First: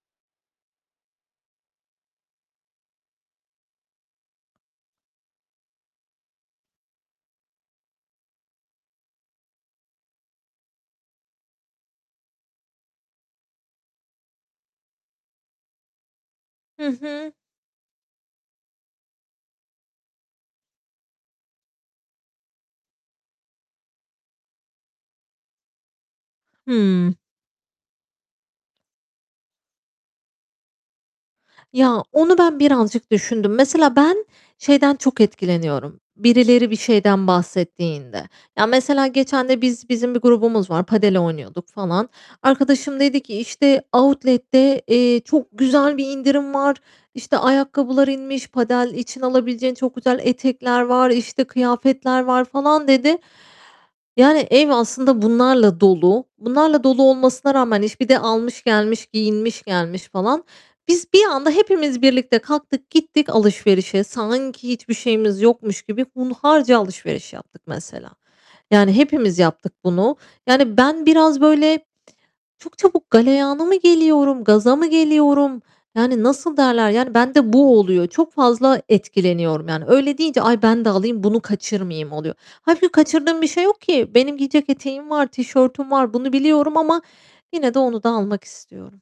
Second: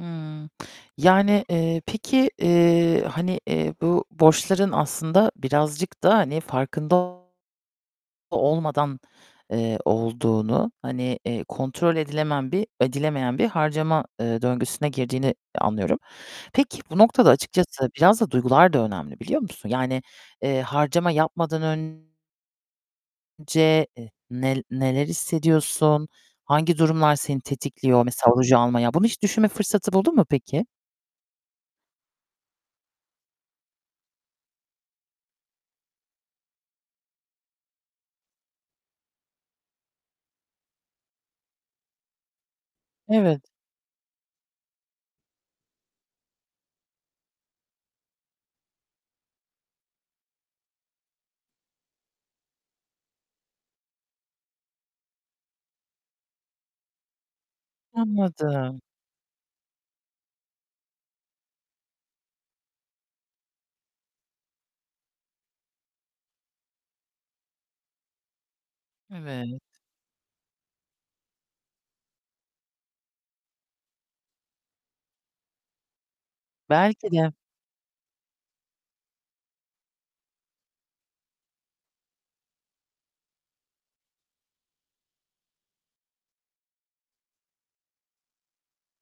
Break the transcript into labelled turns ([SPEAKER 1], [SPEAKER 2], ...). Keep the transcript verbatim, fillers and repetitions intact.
[SPEAKER 1] Hıı. Yani, eee, peki, eee, hani, eee, bu borçların aslında birazcık da, hani, farkında olmadan, eee, olduğunu, hani, eee, kontrol edilemen bir edilemeyen bir harcama, eee, döngüsüne girdiğini anlıyorum. Peki,
[SPEAKER 2] Hı
[SPEAKER 1] bu noktada
[SPEAKER 2] hı.
[SPEAKER 1] açıkçası biraz da duygular da önemli biliyor musun? Yani, eee, harcama yapmadan ön ce, e nel neler hissediyorsun? Hangi
[SPEAKER 2] Hıı.
[SPEAKER 1] durumlar seni tetikliyor? Mesela ruj almaya. Bunu hiç düşünme fırsatı buldun mu peki?
[SPEAKER 2] Ya, onu ben birazcık düşündüm. Mesela ben şeyden çok etkileniyorum. Birileri bir şeyden bahsettiğinde. Ya mesela geçende biz bizim bir grubumuz var, Padel oynuyorduk falan. Arkadaşım dedi ki,
[SPEAKER 1] Evet.
[SPEAKER 2] işte, outlet'te eee, çok güzel bir indirim var, işte, ayakkabılar inmiş. Padel için alabileceğin çok güzel etekler var, işte, kıyafetler var falan dedi. Yani ev aslında bunlarla dolu. Bunlarla dolu olmasına rağmen iş bir de almış
[SPEAKER 1] Anladım.
[SPEAKER 2] gelmiş, giyinmiş gelmiş falan. Biz bir anda hepimiz birlikte kalktık gittik alışverişe. Sanki hiçbir şeyimiz yokmuş gibi hunharca alışveriş yaptık mesela. Yani hepimiz
[SPEAKER 1] Evet.
[SPEAKER 2] yaptık bunu. Yani ben biraz, böyle, çok çabuk galeyana mı geliyorum, gaza mı geliyorum? Yani nasıl derler,
[SPEAKER 1] Belki
[SPEAKER 2] yani
[SPEAKER 1] de.
[SPEAKER 2] ben de bu oluyor, çok fazla etkileniyorum yani. Öyle deyince "Ay ben de alayım bunu kaçırmayayım." oluyor. Hâlbuki kaçırdığım bir şey yok ki. Benim giyecek eteğim var, tişörtüm var bunu biliyorum ama yine de onu da almak istiyorum.